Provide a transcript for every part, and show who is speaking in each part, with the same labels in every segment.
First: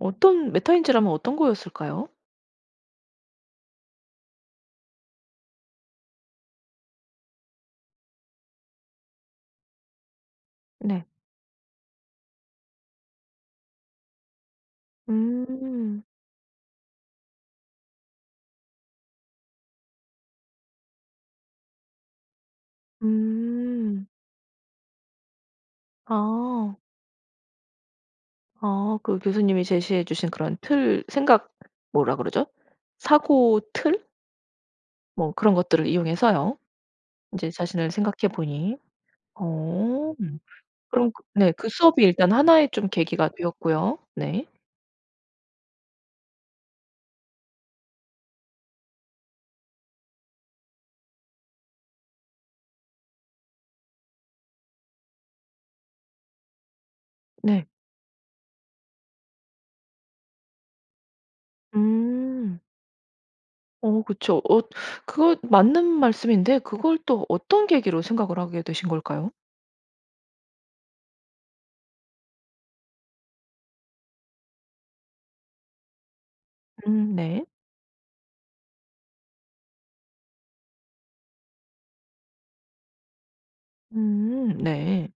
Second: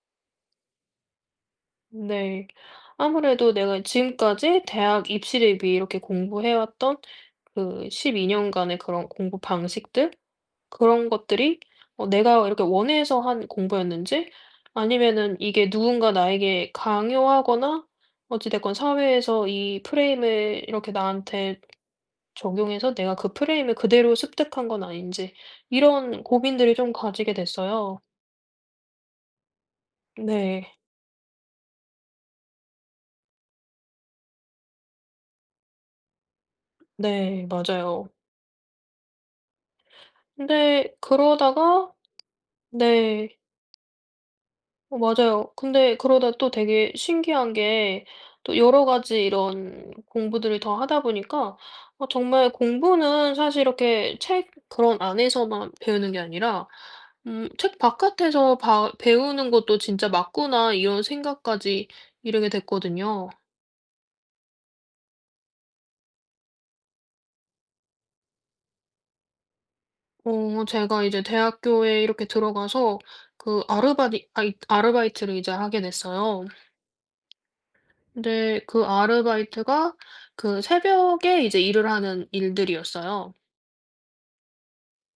Speaker 1: 어떤 메타인지라면 어떤 거였을까요?
Speaker 2: 네. 아무래도 내가 지금까지 대학 입시를 위해 이렇게 공부해 왔던 그 12 년간의 그런 공부 방식들
Speaker 1: 네.
Speaker 2: 그런 것들이 어 내가 이렇게 원해서 한 공부였는지 아니면은 이게
Speaker 1: 음.
Speaker 2: 누군가 나에게 강요하거나 어찌 됐건 사회에서 이 프레임을 이렇게 나한테 적용해서 내가 그 프레임을
Speaker 1: 음.
Speaker 2: 그대로 습득한 건 아닌지 이런 고민들을
Speaker 1: 아.
Speaker 2: 좀 가지게 됐어요.
Speaker 1: 아. 그 교수님이 제시해 주신 그런
Speaker 2: 네.
Speaker 1: 틀, 생각 뭐라 그러죠 사고 틀 뭐 그런 것들을 이용해서요
Speaker 2: 네.
Speaker 1: 인제 자신을
Speaker 2: 맞아요.
Speaker 1: 생각해 보니. 어 음
Speaker 2: 근데
Speaker 1: 그럼 그 네. 그
Speaker 2: 그러다가
Speaker 1: 수업이 일단 하나의 좀
Speaker 2: 네.
Speaker 1: 계기가 되었고요. 네.
Speaker 2: 어 맞아요. 근데 그러다 또 되게 신기한 게 또 여러 가지 이런 공부들을 더 하다 보니까 아 정말 공부는 사실 이렇게 책 그런 안에서만 배우는 게 아니라 음
Speaker 1: 네.
Speaker 2: '책 바깥에서 바 배우는 것도 진짜 맞구나.' 이런 생각까지 이르게
Speaker 1: 음.
Speaker 2: 됐거든요.
Speaker 1: 어 그쵸. 어 그거 맞는 말씀인데 그걸 또 어떤 계기로 생각을 하게 되신 걸까요?
Speaker 2: 어 제가 이제 대학교에 이렇게 들어가서 그 아르바디 아이 아르바이트를 이제 하게 됐어요.
Speaker 1: 음 네.
Speaker 2: 근데 그 아르바이트가 그 새벽에 이제 일을 하는 일들이었어요.
Speaker 1: 음 네.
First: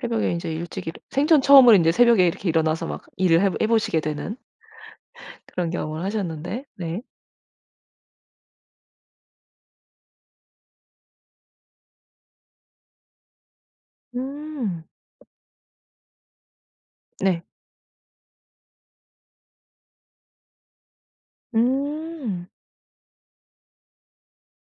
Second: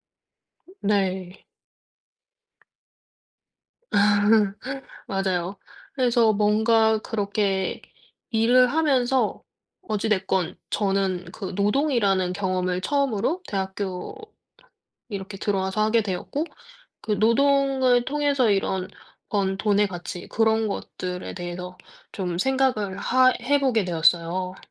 Speaker 1: 새벽에 인제 일찍 일어 생전
Speaker 2: 네.
Speaker 1: 처음으로 인제 새벽에 이렇게 일어나서 막 일을 해 보 해 보시게 되는
Speaker 2: 맞아요.
Speaker 1: 그런 경험을
Speaker 2: 그래서
Speaker 1: 하셨는데
Speaker 2: 뭔가
Speaker 1: 네.
Speaker 2: 그렇게 일을 하면서 어찌 됐건 저는 그 노동이라는 경험을 처음으로 대학교
Speaker 1: 음.
Speaker 2: 이렇게 들어와서 하게 되었고 그
Speaker 1: 네.
Speaker 2: 노동을 통해서 이런 번 돈의 가치 그런 것들에 대해서 좀
Speaker 1: 음.
Speaker 2: 생각을 하 해 보게 되었어요.